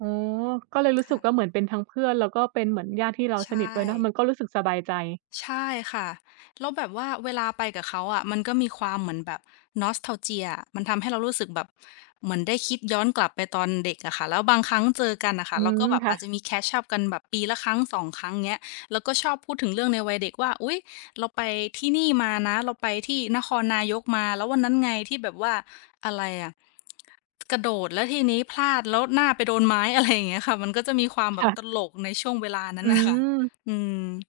อ๋อ ก็เลยรู้คสึ่กะ ว่า เหมือนเป็นทั้งเพื่อน แล้วก็เป็นเหมือนญาติที่เราใชสนิทด้วยเนาะ ม่ ันก็รู้สึกสบายใจ ใช่ค่ะ แล้วแบบว่าเวลาไปกับเขาอะ มันก็มีความเหมือนแบบ Nostalgia อะ มันทำให้เรารู้สึกแบบเหมือนได้คิดย้อนกลับไปตอนเด็กอะค่ะ แล้วบางครั้งเจอกันน่ะค่อะ ืเราก็ม แบบคอ่าจจะะ มี Catch up กันแบบปีละครั้ง 2 ครั้ง เงี้ย แล้วก็ชอบพูดถึงเรื่องในวัยเด็กว่า "อุ๊ย เราไปที่นี่มานะ เราไปที่นครนายกมา แล้ววันนั้นไงที่แบบว่า อะไรอะ กระโดดแล้วทีนี้พลาด แล้วหน้าไปโดนไม้" อะไรอย่างเงี้ยค่ะ มันก็จะมีความแบค่บะ ตลกในช่วงเวลานั้อน น่ะค่ะ ืม อืม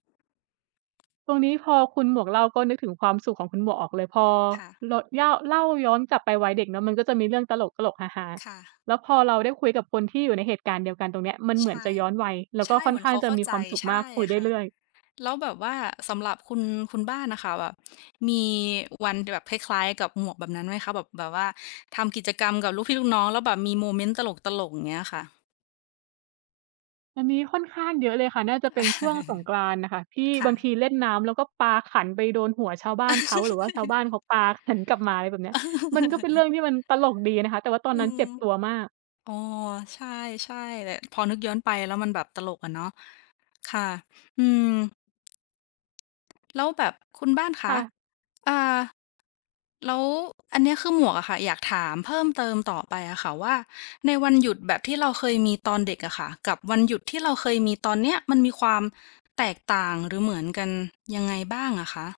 ตรงนี้พอคุณหมวกเล่า ก็นึกถึงความสุขของคุณหมวกออกเลย พอค่ะ เรา เย่า เล่าย้อนกลับไปวัยเด็กเนาะ มันก็จะมีเรื่องตลก ๆ ฮา ค่ะ ๆ แล้วพอเราได้คุยกับคนที่อยู่ในเหตุการณ์เดียวกันตรงเนี้ย มันเใหชมือน่ จะย้อนวัย แล้วใชก็่ ค่เหอมนือขน้เาขงาจเะข้ามีใจ ความสุขใช่มาก คุยไดค้่ะ เรื่อย แล้วแบบว่า สำหรับคุณ คุณบ้านน่ะค่ะ แบบมีวันแบบคล้าย ๆ กับหมวกแบบนั้นไหมคะ? แบบ แบบว่า ทำกิจกรรมกับลูกพี่ลูกน้อง แล้วแบบมีโมเมนต์ ตลก ๆ อย่างเงี้ยค่ะ? อันนี้ค่อนข้างเยอะเลยค่ะ น่าจะเป็นช่วงสงกรานต์น่ะค่ะ ที่ค่บะ างทีเล่นน้ำ แล้วก็ปาขันไปโดนหัวชาวบ้านเขา หรือว่าชาวบ้านเขาปาขันกลับมา อะไรแบบเนี้ย มันก็เป็นเรื่องที่มันตลกดีอะนะคะ แต่ว่าตออนืนั้นม เจ็บตัวมาก อ๋อ ใช่ ใช่แหละ พอนึกย้อนไปแล้ว มันแบบตลกอะเนาะ ค่ะ อืม แล้วแบบคุณบ้านคคะ ่ะ อา แล้วอันเนี้ยคือหมวกอะค่ะ อยากถามเพิ่มเติมต่อไปอะค่ะว่า ในวันหยุดแบบที่เราเคยมีตอนเด็กอะค่ะ กับวันหยุดที่เราเคยมีตอนเนี้ย มันมีความแตกต่าง หรือเหมือนกันยังไงบ้างอะคะ?